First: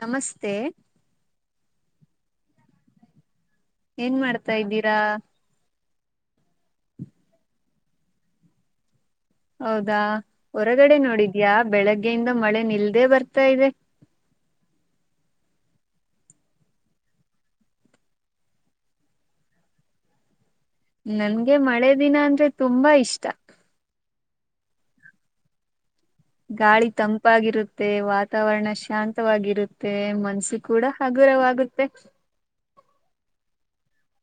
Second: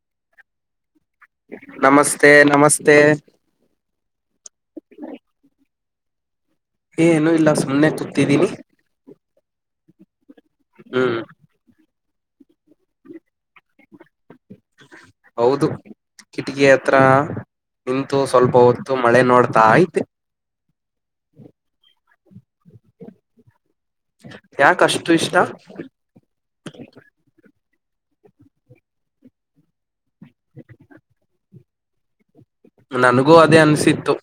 ನಮಸ್ತೆ ನಮಸ್ತೆ ನಮಸ್ತೆ ಏನ್ ಮಾಡ್ತಾ ಇದ್ದೀರಾ ಏನು ಇಲ್ಲ ಸುಮ್ನೆ ಕೂತಿದ್ದೀನಿ ಹೌದಾ ಹೊರಗಡೆ ಹ್ಮ್ ನೋಡಿದ್ಯಾ ಬೆಳಗ್ಗೆಯಿಂದ ಮಳೆ ನಿಲ್ದೇ ಬರ್ತಾ ಇದೆ ಹೌದು ಕಿಟಕಿ ಹತ್ರ ನಿಂತು ಸ್ವಲ್ಪ ಹೊತ್ತು ಮಳೆ ನೋಡ್ತಾ ಇದೆ ನನ್ಗೆ ಮಳೆ ದಿನ ಅಂದ್ರೆ ತುಂಬಾ ಇಷ್ಟ ಯಾಕಷ್ಟು ಇಷ್ಟ ಗಾಳಿ ತಂಪಾಗಿರುತ್ತೆ ವಾತಾವರಣ ಶಾಂತವಾಗಿರುತ್ತೆ ಮತ್ತೆ ಮನ್ಸಿ ಕೂಡ ಹಗುರವಾಗುತ್ತೆ ನನಗೂ ಅದೇ ಅನ್ಸಿತ್ತು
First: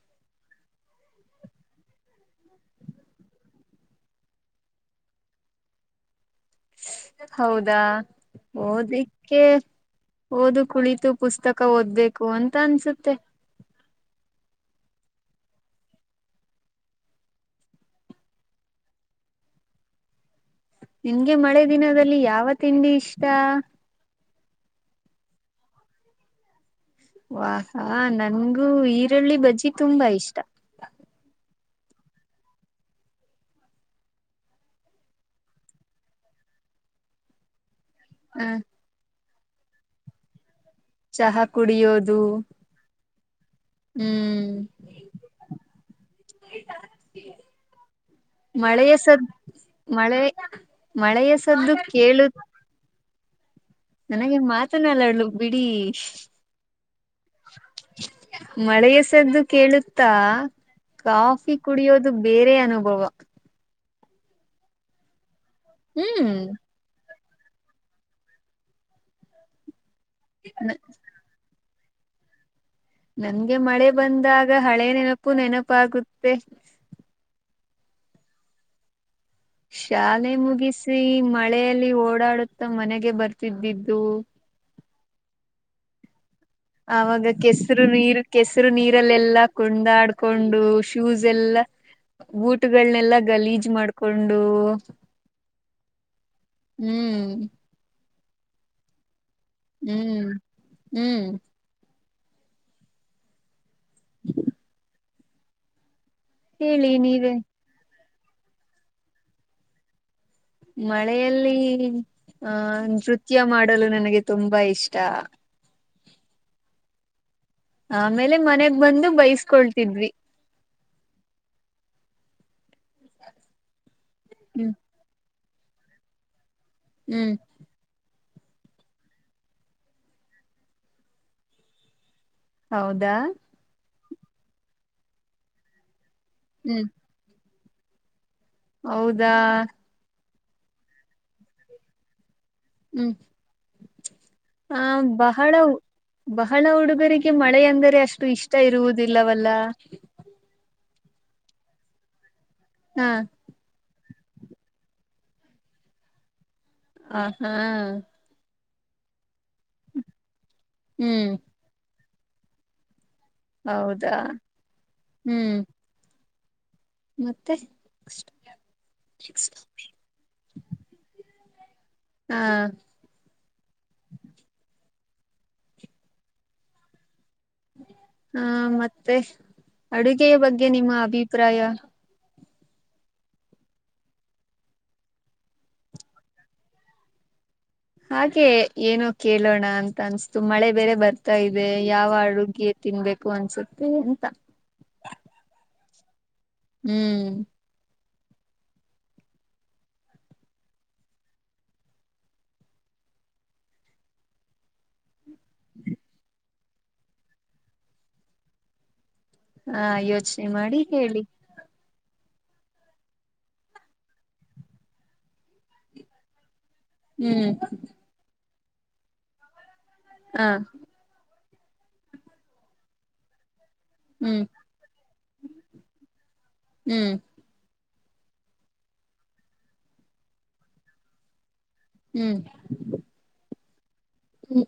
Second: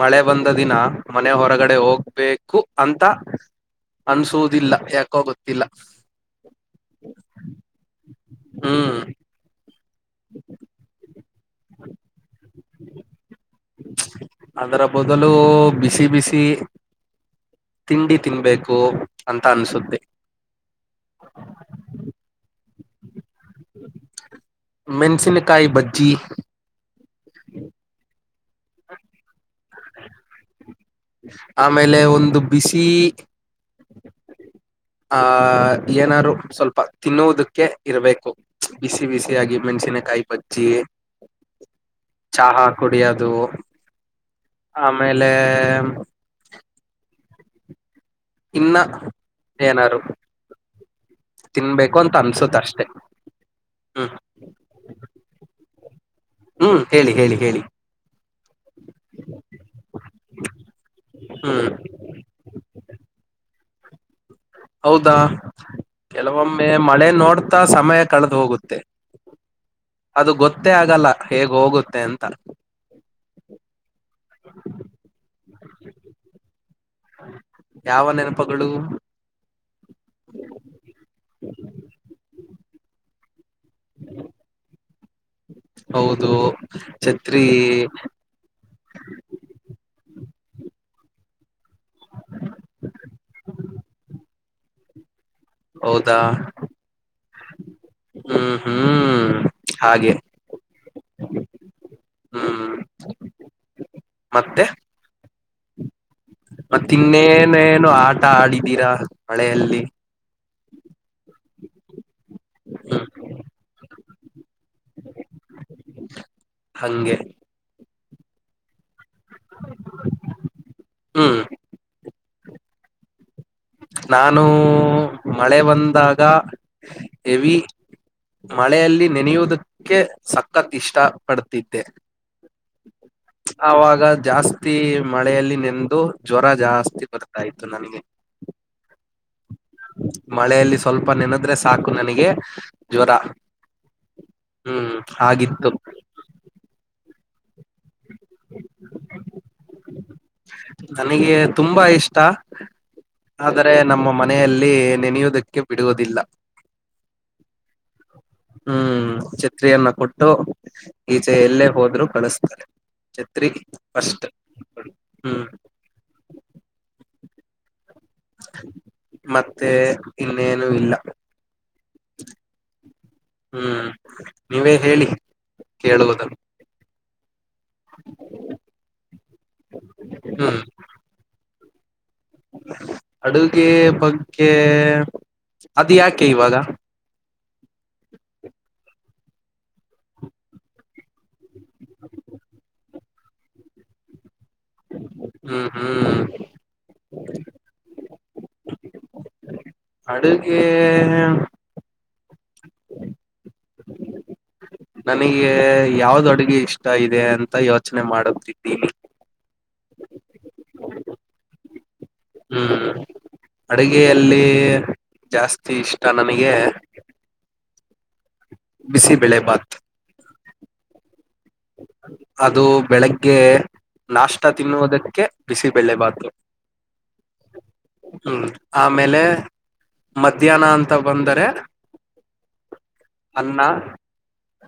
ಮಳೆ ಬಂದ ದಿನ ಮನೆ ಹೊರಗಡೆ ಹೋಗ್ಬೇಕು ಅಂತ ಅನ್ಸುದಿಲ್ಲ ಯಾಕೋ ಗೊತ್ತಿಲ್ಲ ಹೌದಾ ಹ್ಮ್ ಓದಲಿಕ್ಕೆ ಓದು ಕುಳಿತು ಪುಸ್ತಕ ಓದ್ಬೇಕು ಅಂತ ಅನ್ಸುತ್ತೆ ಅದರ ಬೊದಲು ಬಿಸಿ ಬಿಸಿ ತಿಂಡಿ ತಿನ್ಬೇಕು ಅಂತ ಅನ್ಸುತ್ತೆ ನಿಂಗೆ ಮಳೆ ದಿನದಲ್ಲಿ ಯಾವ ತಿಂಡಿ ಇಷ್ಟ ಮೆಣಸಿನಕಾಯಿ ಬಜ್ಜಿ ವಾಹಾ ನನ್ಗೂ ಈರುಳ್ಳಿ ಬಜ್ಜಿ ತುಂಬಾ ಇಷ್ಟ ಆಮೇಲೆ ಒಂದು ಬಿಸಿ ಆಹ ಏನಾದರು ಸ್ವಲ್ಪ ತಿನ್ನುವುದಕ್ಕೆ ಇರಬೇಕು ಹ ಬಿಸಿ ಬಿಸಿಯಾಗಿ ಮೆಣಸಿನಕಾಯಿ ಬಜ್ಜಿ ಚಹಾ ಕುಡಿಯೋದು ಚಹಾ ಕುಡಿಯದು ಹ್ಮ್ ಆಮೇಲೆ ಇನ್ನ ಮಳೆಯ ಸದ ಏನಾರು ಮಳೆ ಮಳೆಸದ್ದು ತಿನ್ಬೇಕು ಅಂತ ಕೇಳು ಅನ್ಸುತ್ತ ಅಷ್ಟೆ ಹ್ಮ್ ಹಾಗೆ ಮಾತನಲ್ಲಡ್ಲು ಬಿಡಿ ಹ್ಮ್ ಹೇಳಿ ಹೇಳಿ ಹೇಳಿ ಮಳೆೆಯ ಸದ್ದು ಕೇಳುತ್ತಾ ಕಾಫಿ ಹ್ಮ್ ಕುಡಿಯೋದು ಅದು ಬೇರೆ ಅನುಭವ ಹೌದಾ ಹ್ಮ್ ಕೆಲವೊಮ್ಮೆ ಮಳೆ ನೋಡ್ತಾ ಸಮಯ ಕಳೆದು ಹೋಗುತ್ತೆ ಅದು ಗೊತ್ತೇ ಆಗಲ್ಲ ಹೇಗ್ ಹೋಗುತ್ತೆ ಅಂತ ನನ್ಗೆ ಮಳೆ ಬಂದಾಗ ಹಳೆ ನೆನಪು ನೆನಪಾಗುತ್ತೆ ಯಾವ ನೆನಪಗಳು ಶಾಲೆ ಮುಗಿಸಿ ಮಳೆಯಲ್ಲಿ ಓಡಾಡುತ್ತ ಮನೆಗೆ ಬರ್ತಿದ್ದಿದ್ದು ಹೌದು ಆವಾಗ ಛತ್ರಿ ಕೆಸರು ನೀರು ಕೆಸರು ನೀರಲ್ಲೆಲ್ಲಾ ಕುಡಾಡ್ಕೊಂಡು ಶೂಸ್ ಎಲ್ಲಾ ಬುಟಗಳನೆೆಲ್ಲಾ ಗಲೀಜ್ ಮಾಡ್ಕೊಂಡು ಹೌದಾ ಹ್ಮ್ ಹ್ಮ ಹ್ಮ್ ಹಾಗೆ ಹ್ಮ್ ಹ್ಮ್ ಹ್ಮ್ ಮತ್ತೆ ಹೇಳಿ ಮತ್ತ ನೀವೇ ಇನ್ನೇನೇನು ಆಟ ಆಡಿದೀರಾ ಮಳೆಯಲ್ಲಿ ಮಳೆಯಲ್ಲಿ ಅಹ ಹ್ಮ್ ನೃತ್ಯ ಮಾಡಲು ನನಗೆ ತುಂಬಾ ಇಷ್ಟ. ಹಂಗೆ ಆಮೇಲೆ ಮನೆಗ್ ಬಂದು ಬೈಸ್ಕೊಳ್ತಿದ್ವಿ. ಹ್ಮ್ ನಾನು ಹ್ಮ್ ಮಳೆ ಬಂದಾಗ ಹ್ಮ್ ಎವಿ ಮಳೆಯಲ್ಲಿ ನೆನೆಯುವುದಕ್ಕೆ ಸಖತ್ ಇಷ್ಟ ಪಡ್ತಿದ್ದೆ. ಹೌದಾ ಅವಾಗ ಜಾಸ್ತಿ ಮಳೆಯಲ್ಲಿ ನೆಂದು ಜ್ವರ ಹ್ಮ್ ಜಾಸ್ತಿ ಬರ್ತಾಯ್ತು ನನಗೆ ಹೌದಾ ಮಳೆಯಲ್ಲಿ ಸ್ವಲ್ಪ ನೆನೆದ್ರೆ ಸಾಕು ನನಗೆ ಜ್ವರ ಹ್ಮ್ ಆ ಹ್ಮ್ ಬಹಳ ಆಗಿತ್ತು ಬಹಳ ಹುಡುಗರಿಗೆ ಮಳೆ ಅಂದರೆ ಅಷ್ಟು ಇಷ್ಟ ಇರುವುದಿಲ್ಲವಲ್ಲ. ನನಗೆ ತುಂಬಾ ಇಷ್ಟ. ಹಾ ಆದರೆ ನಮ್ಮ ಮನೆಯಲ್ಲಿ ನೆನೆಯುವುದಕ್ಕೆ ಬಿಡುವುದಿಲ್ಲ. ಆ ಹಾ ಹ್ಮ್ ಛತ್ರಿಯನ್ನ ಕೊಟ್ಟು ಹ್ಮ್ ಈಚೆ ಎಲ್ಲೇ ಹೋದ್ರು ಕಳಸ್ತಾರೆ. ಛತ್ರಿ ಹೌದಾ ಫಸ್ಟ್ ಕೊಡಿ ಹ್ಮ್ ಮತ್ತೆ ಮತ್ತೆ ಇನ್ನೇನೂ ಇಲ್ಲ. ಹಾ ಹ್ಮ್ ನೀವೇ ಹೇಳಿ ಕೇಳುವುದನ್ನು ಹಾ ಮತ್ತೆ ಅಡುಗೆಯ ಹ್ಮ್ ಬಗ್ಗೆ ನಿಮ್ಮ ಅಭಿಪ್ರಾಯ ಅಡುಗೆ ಬಗ್ಗೆ ಅದು ಯಾಕೆ ಇವಾಗ ಹಾಗೆ ಏನು ಕೇಳೋಣ ಅಂತ ಅನ್ಸ್ತು ಮಳೆ ಬೇರೆ ಬರ್ತಾ ಇದೆ ಯಾವ ಅಡುಗೆ ತಿನ್ಬೇಕು ಅನ್ಸುತ್ತೆ ಎಂತ ಹ್ಮ ಹ್ಮ್ ಹ್ಮ್ ಅಡುಗೆ ನನಗೆ ಯಾವ್ದ್ ಅಡುಗೆ ಇಷ್ಟ ಇದೆ ಅಂತ ಯೋಚನೆ ಮಾಡುತ್ತಿದ್ದೀನಿ. ಹಾ ಯೋಚನೆ ಮಾಡಿ ಹೇಳಿ. ಹ್ಮ ಅಡುಗೆಯಲ್ಲಿ ಜಾಸ್ತಿ ಇಷ್ಟ ನನಗೆ ಹ್ಮ್ ಬಿಸಿ ಬೆಳೆ ಬಾತ್ ಹಾ ಅದು ಬೆಳಗ್ಗೆ ಹ್ಮ್ ನಾಷ್ಟ ತಿನ್ನುವುದಕ್ಕೆ ಬಿಸಿಬೆಳೆಭಾತು ಹ್ಮ್ ಹ್ಮ್ ಆಮೇಲೆ ಮಧ್ಯಾಹ್ನ ಅಂತ ಬಂದರೆ ಹ್ಮ್ ಅನ್ನ ಹ್ಮ್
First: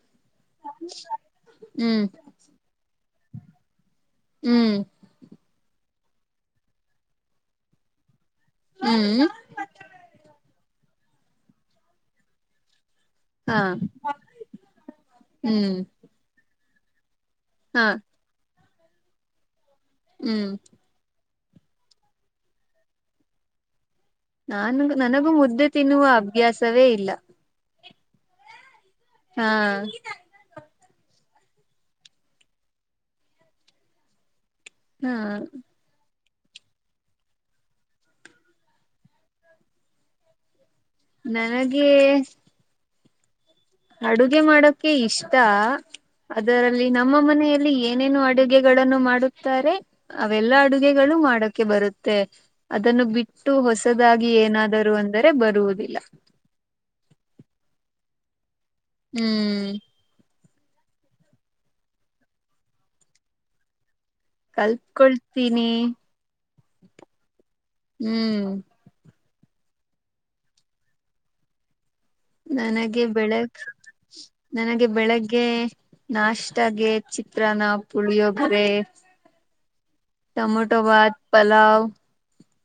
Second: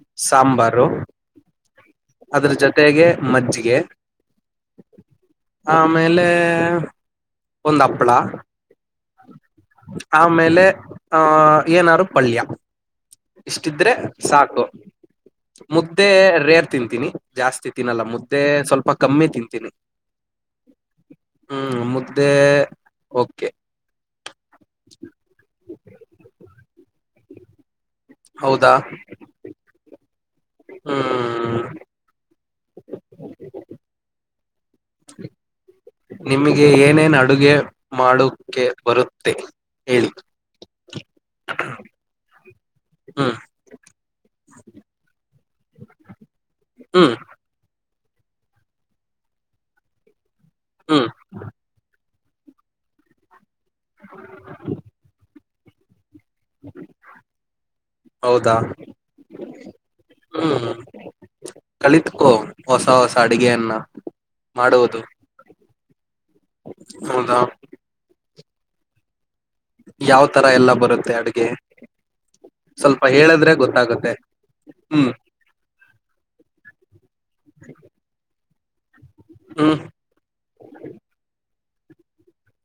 ಹ್ಮ್ ಅದರ ಜೊತೆಗೆ ಮಜ್ಜಿಗೆ. ಹ್ಮ್... ಆಮೇಲೆ ಒಂದ ಹಪ್ಳ. ಹ್ಮ್... ಆಮೇಲೆ ಅಹ ಏನಾರು ಪಲ್ಯ ಹಾ ಇಷ್ಟಿದ್ರೆ ಸಾಕು ಮು... ಹ್ಮ್ ಮುದ್ದೆ ರೇರ್ ತಿಂತೀನಿ ಜಾಸ್ತಿ ಹಾ ತಿನ್ನಲ್ಲ ಮುದ್ದೆ ಸ್ವಲ್ಪ ಕಮ್ಮಿ ತಿಂತೀನಿ. ಹ್ಮ್... ಹ್ಮ್ ಮುದ್ದೆ ಓಕೆ. ನಾನ ನನಗೂ ಮುದ್ದೆ ತಿನ್ನುವ ಅಭ್ಯಾಸವೇ ಇಲ್ಲ. ಹೌದಾ? ಹಾ... ಹಾ... ಹಾ... ನಿಮಗೆ ಏನೇನ್ ಅಡುಗೆ ಮಾಡೋಕೆ ಬರುತ್ತೆ ಹೇಳಿ... ನನಗೆ... ಹ್ಮ್ ಅಡುಗೆ ಮಾಡೋಕ ಇಷ್ಟ ಅದರಲ್ಲಿ ಹ್ಮ್ ನಮ್ಮ ಮನೆಯಲ್ಲಿ ಏನೇನು ಅಡು. ಅಗಳನ್ನು ಮಾಡುತ್ತಾರೆ ಅವೆಲ್ಲಾ ಹ್ಮ್ ಅಡುಗೆಗಳು ಮಾಡಕ ಬರುತ್ತೆ ಅದನ್ನು ಬಿಟ್ಟ... ಅಷ್ಟು ಹೊಸದಾಗಿ ಏನಾದರೂ ಅಂದರೆ ಬರುವುದಿಲ್ಲ. ಹೌದಾ! ಹ್ಮ್... ಹ್ಮ್ ಕಲಿತಕೋ ಹೊಸ ಹೊಸ ಅಡಗೆಯನ್ನ. ಮಾಡುವುದು ಕಲ್ಪ್ಕೊಳ್ತೀನಿ... ಹೌದಾ. ಹ್ಮ್. ಯಾವ್ ತರ ಎಲ್ಲಾ ಬರುತ್ತೆ ಅಡುಗೆ. ನನಗೆ ಬೆಳಗ್ ಗೊತ್ತಾಗುತ್ತೆ ನನಗೆ ಹ್ಮ್ ಬೆಳಗ್ಗೆ... ಹಾಗೆ ನಾಷ್ಟಾಗೆ ಚಿತ್ರಾನ ಪುಳಿಯೊಗ್ರೆ ಹ್ಮ... ಟಮೊಟೋ ಭಾತ್ ಪಲಾವ...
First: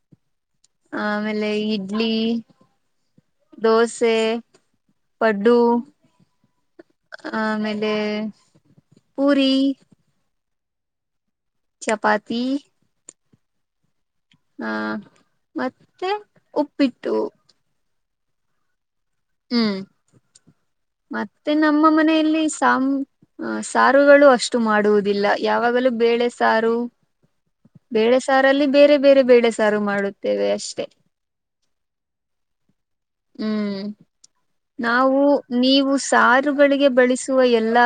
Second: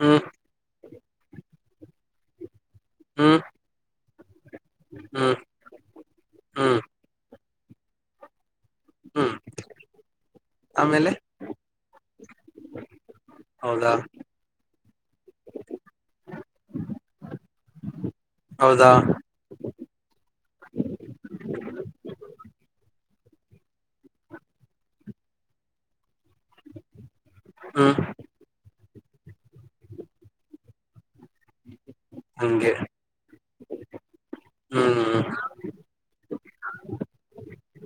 ಹ್ಮ... ಆ ಆಮೇಲೆ ಇಡ್ಲಿ. ಹ್ಮ್ ದೋಸೆ ಹ್ಮ್ ಪಡ್ಡೂ... ಹ್ಮ್ ಆಮೇಲೆ ಹ್ಮ್ ಪೂರಿ. ಆಮೇಲೆ... ಚಪಾತಿ. ಹೌದಾ. ಹಾ ಮತ್ತೆ ಉಪ್ಪಿಟ್ಟು. ಹೌದಾ. ಹ್ಮ್ ಮತ್ತೆ ನಮ್ಮ ಮನೆಯಲ್ಲಿ ಸಾಮ... ಹ ಸಾರುಗಳು ಅಷ್ಟು ಮಾಡುವುದಿಲ್ಲ ಯಾವಾಗಲೂ ಬೇಳೆ ಸಾರು... ಹ್ಮ್ ಬೇಳೆ ಸಾರಲ್ಲಿ ಬೇರೆ ಬೇರೆ ಬೇಳೆ ಸಾರು ಮಾಡುತ್ತೇವೆ ಅಷ್ಟೆ. ಹಂಗೆ ಹ್ಮ್ ನಾವು... ಹ್ಮ್ ನೀವು ಸಾರುಗಳಿಗೆ ಬಳಸುವ ಎಲ್ಲಾ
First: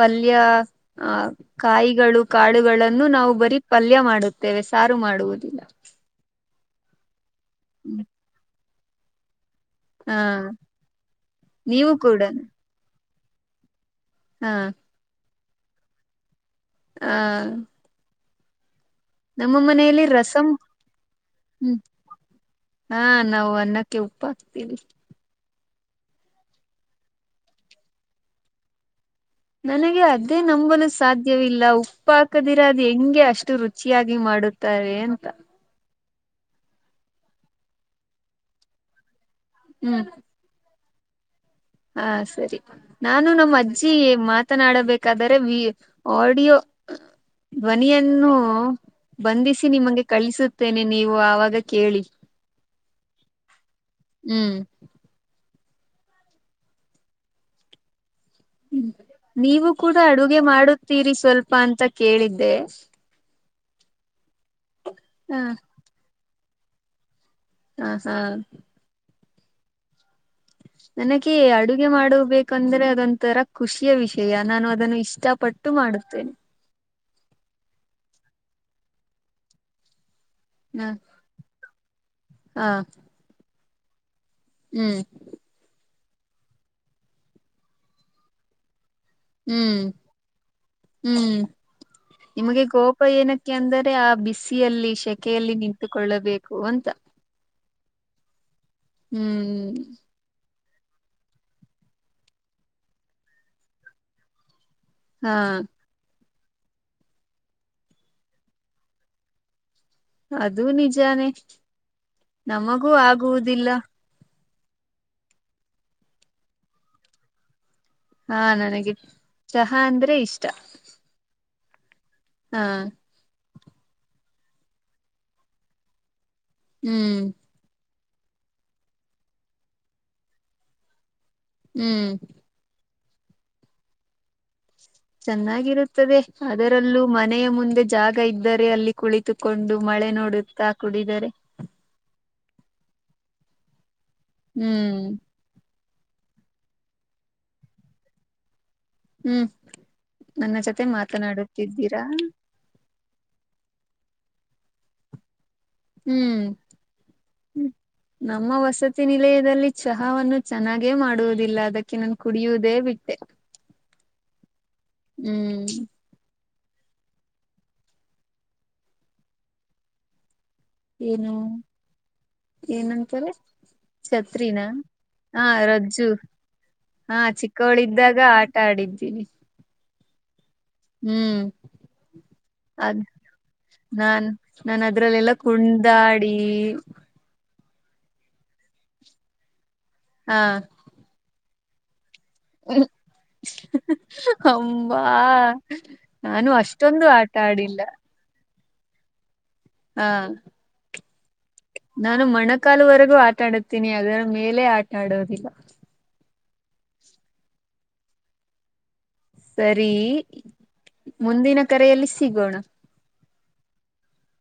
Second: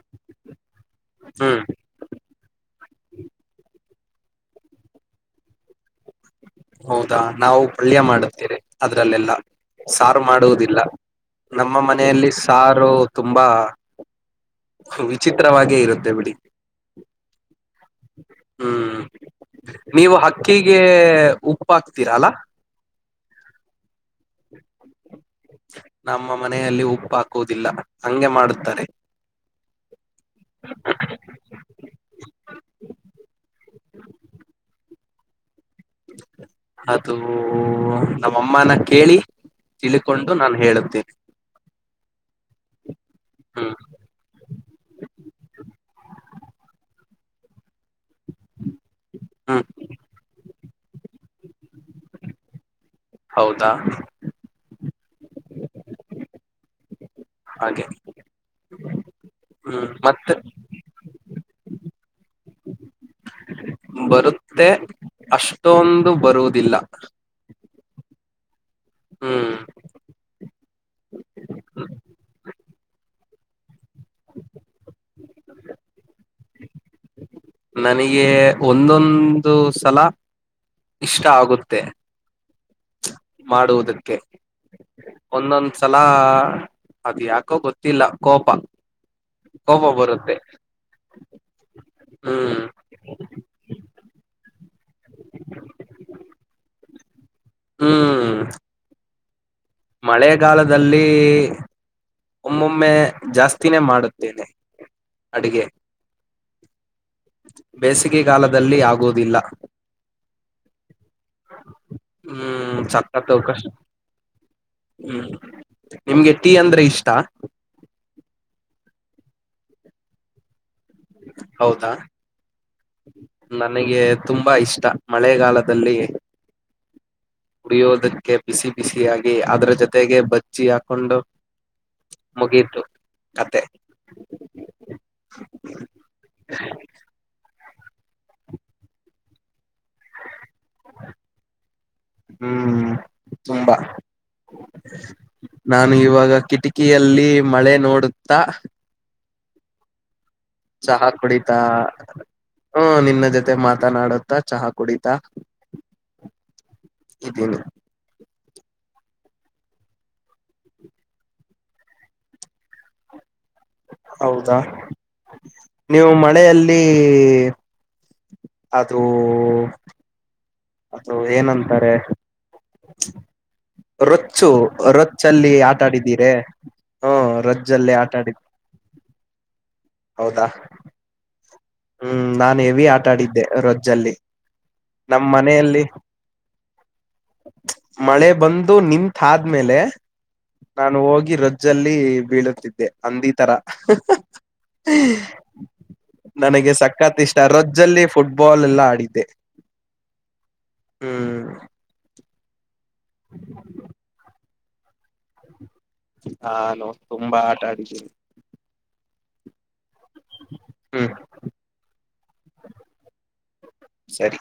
ಪಲ್ಯ... ಆ ಹ್ಮ್ ಕಾಯಿಗಳು, ಕಾಳುಗಳನ್ನು ನಾವು ಬರಿ ಪಲ್ಯ ಮಾಡುತ್ತೇವೆ ಸಾರು ಮಾಡುವುದಿಲ್ಲ. ಹೌದಾ, ನಾವು ಪಲ್ಯ ಮಾಡುತ್ತೀರಿ ಅದ್ರಲ್ಲೆಲ್ಲ. - ಹಾ ಸಾರು ಮಾಡುವುದಿಲ್ಲ ನಮ್ಮ ನೀವು ಕೂಡ ಮನೆಯಲ್ಲಿ ಸಾರು ತುಂಬಾ- ಹಾ [inaudible] ವಿಚಿತ್ರವಾಗೇ ಇರುತ್ತೆ ಬಿಡಿ ಹ [inaudible] ಹ್ಮ್, ಮನೆಯಲ್ಲಿ ನೀವು ರಸಂ ಅಕ್ಕಿಗೆ ಹ್ಮ ಉಪ್ಪು ಹಾಕ್ತಿರಲ್ಲ ಹಾ, ನಾವು ಅನ್ನಕ್ಕೆ ಉಪ್ಪು ಹಾಕ್ತೀವಿ. ನಮ್ಮ ಮನೆಯಲ್ಲಿ ಉಪ್ಪು ಹಾಕುವುದಿಲ್ಲ ಹಂಗೆ ಮಾಡುತ್ತಾರೆ. ನನಗೆ ಅದೇ ನಂಬಲು ಸಾಧ್ಯವಿಲ್ಲ ಉಪ್ಪುಹಾಕದಿರ ಅದು ಹೆಂಗೆ ಅಷ್ಟು ರುಚಿಯಾಗಿ ಮಾಡುತ್ತಾರೆ ಅಂತ. ಅದು ನಮ್ಮಅಮ್ಮನ ಕೇಳಿ ಹ್ಮ್ ತಿಳ್ಕೊಂಡು ನಾನು ಹೇಳುತ್ತೇನೆ. ಹಾ, ಸರಿ ನಾನು ನಮ್ಮ್ ಹ್ಮ್ ಅಜ್ಜಿ ಮಾತನಾಡಬೇಕಾದರೆೆ ಆಡಿಯೋ- ಧ್ವನಿಯನ್ನು ಹ್ಮ್ ಬಂಧಿಸಿ ನಿಮಗೆ ಕಳಿಸುತ್ತೇನೆ ನೀವು ಅವಾಗ ಕೇಳಿ. ಹೌದಾ., ಹ್ಮ್, ಹಾಗೆ- ಹ್ಮ, ನೀವು ಹ್ಮ್ ಕೂಡ ಮತ್ತೆ ಅಡುಗೆ ಮಾಡುತ್ತೀರಿ ಸ್ವಲ್ಪ ಅಂತ ಕೇಳಿದ್ದೆ, - ಬರುತ್ತೆ, ಹ ಅಷ್ಟೊಂದು ಬರುವುದಿಲ್ಲ - ಹ ಹಾ [unintelligible] ಹ್ಮ್, ನನಗೆ ಅಡುಗೆ ಮಾಡಬೇಕಂದ್ರೆ ಅದೊಂತರ ಖುಷಿಯ ವಿಷಯನಾನು ಅದನ್ನು ಇಷ್ಟಪಟ್ಟ ಪಟ್ಟು ಮಾಡುತ್ತೇನೆ. ನನಗೆ ಒಂದೊಂದು ಸಲ ಇಷ್ಟ ಆಗುತ್ತೆ. ಹಾ, ಮಾಡುವುದಕ್ಕೆ ಹ್ಮ್, ಒಂದೊಂದ್ ಸಲ ಅದ್ ಯಾಕೋ ಗೊತ್ತಿಲ್ಲ ಕೋಪ ಹ್ಮ್, ಕೋಪ ಬರುತ್ತೆ ಹ್ಮ್ ಹ್ಮ್ ನಿಮಗೆ ಕೋಪ ಏನ ಯಾಕೆಂದರೆ ಆ ಬಿಸಿಯಲ್ಲಿ, ಶೆಕೆಯಲ್ಲಿ ನಿಂತುಕೊಳ್ಳಬೇಕು ಅಂತ. ಹ್ಮ್, ಹ್ಮ್, ಮಳೆಗಾಲದಲ್ಲಿ... ಒಮ್ಮೊಮ್ಮೆ ಜಾಸ್ತಿನೇ ಮಾಡುತ್ತೇನೆ ಹಾ ಅಡುಗೆ. ಬೇಸಿಗೆ ಕಾಲದಲ್ಲಿ ಆಗೋದಿಲ್ಲ. ಅದು ನಿಜಾನೇ ಹ್ಮ್ ನಮಗೂ ಸಖತ್ ಕಷ್ಟ ಆಗುವುದಿಲ್ಲ. ಹ್ಮ್, ನಿಮ್ಗೆ ಟೀ ಅಂದ್ರೆ ಇಷ್ಟ. ಹಾ, ನನಗೆ ಚಹಾ ಅಂದ್ರೆ ಇಷ್ಟ ಹೌದಾ, ಹಾ, ನನಗೆ ತುಂಬಾ ಇಷ್ಟ ಮಳೆಗಾಲದಲ್ಲಿ ಹ್ಮ್, ಉರಿಯೋದಕ್ಕೆ ಬಿಸಿ ಬಿಸಿಯಾಗಿ ಅದ್ರ ಜೊತೆಗೆ ಬಜ್ಜಿ ಹಾಕೊಂಡು ಹ್ಮ್ ಮುಗಿತು ಕಥೆ. ಚೆನ್ನಾಗಿರುತ್ತದೆ ಅದರಲ್ಲೂ. ಮನೆಯ ಮುಂದೆ ಜಾಗ ಇದ್ದರೆ ಅಲ್ಲಿ ಕುಳಿತುಕೊಂಡು ಮಳೆ ನೋಡುತ್ತಾ ಕುಡಿದರೆ. ಹ್ಮ್ ತುಂಬಾ. ಹ್ಮ್. ನಾನು ಇವಾಗ ಕಿಟಕಿಯಲ್ಲಿ ಮಳೆ ನೋಡುತ್ತಾ. ಹ್ಮ್ ನನ್ನ ಜೊತೆ ಚಹಾ ಕುಡಿತಾ ಮಾತನಾಡುತ್ತಿದ್ದೀರಾ. ಹ್ಮ ನಿನ್ನ ಜೊತೆ ಮಾತನಾಡುತ್ತಾ ಚಹಾ ಕುಡಿತಾ. ಹ್ಮ್ ಇದ್ದೀನಿ ಹ್ಮ್. ನಮ್ಮ ವಸತಿ ನಿಲಯದಲ್ಲಿ ಚಹಾವನ್ನು ಚೆನ್ನಾಗೆ ಮಾಡುವುದಿಲ್ಲ ಅದಕ್ಕೆ ನಾನು ಕುಡಿಯುವುದೇ ಬಿಟ್ಟೆ. ಹೌದಾ. ಹ್ಮ್. ನೀವು ಮಳೆಯಲ್ಲಿ. ಅದು. ಅದು ಏನು ಏನಂತಾರೆ. ಏನಂತಾರೆ. ರೊಚ್ಚು ಛತ್ರಿನ ಹಾ ರೊಚ್ಚಲ್ಲಿ ಆಟ ರಜ್ಜು ಆಡಿದ್ದೀರ. ಹಾ ಚಿಕ್ಕೋಳಿದ್ದಾಗ ಆಟ ಆಡಿದ್ದೀನಿ. ಹೌದಾ. ಹ್ಮ್. ಹ್ಮ್ ನಾನ್ ಹೆವಿ ಅದ ಆಟ ಆಡಿದ್ದೆ ರೊಜ್ಜಲ್ಲಿ ನಾನ್ ನಾನ ನಮ್ ಅದ್ರಲ್ಲೆಲ್ಲ ಮನೆಯಲ್ಲಿ ಕುಂಡಾಡಿ. ಮಳೆ ಬಂದು ನಿಂತ್ ಆದ್ಮೇಲೆ. ಹಾ. ನಾನು ಹೋಗಿ ರೊಜ್ಜಲ್ಲಿ ಬೀಳುತ್ತಿದ್ದೆ ಹಂದಿ ತರ. ಹ್ಮ. ನನಗೆ ಸಕ್ಕತ್ ಇಷ್ಟ ರಜ್ಜಲ್ಲಿ ಫುಟ್ಬಾಲ್ ಎಲ್ಲ ಆಡಿದ್ದೆ. ಹಾ. ಹ್ಮ್. ನಾನು ಮೊಣಕಾಲುವರೆಗೂ ಆಟಾಡುತ್ತೀನಿ ಅದರ ಮೇಲೆ ಆಟಾ ಆಡೋದಿಲ್ಲ. ಹಾ ನು ತುಂಬಾ ಆಟ ಆಡಿದ್ವಿ. ಸರಿ. ಹ್ಮ್. ಮುಂದಿನ ಕರೆಯಲ್ಲಿ ಸಿಗೋಣ. ಸರಿ.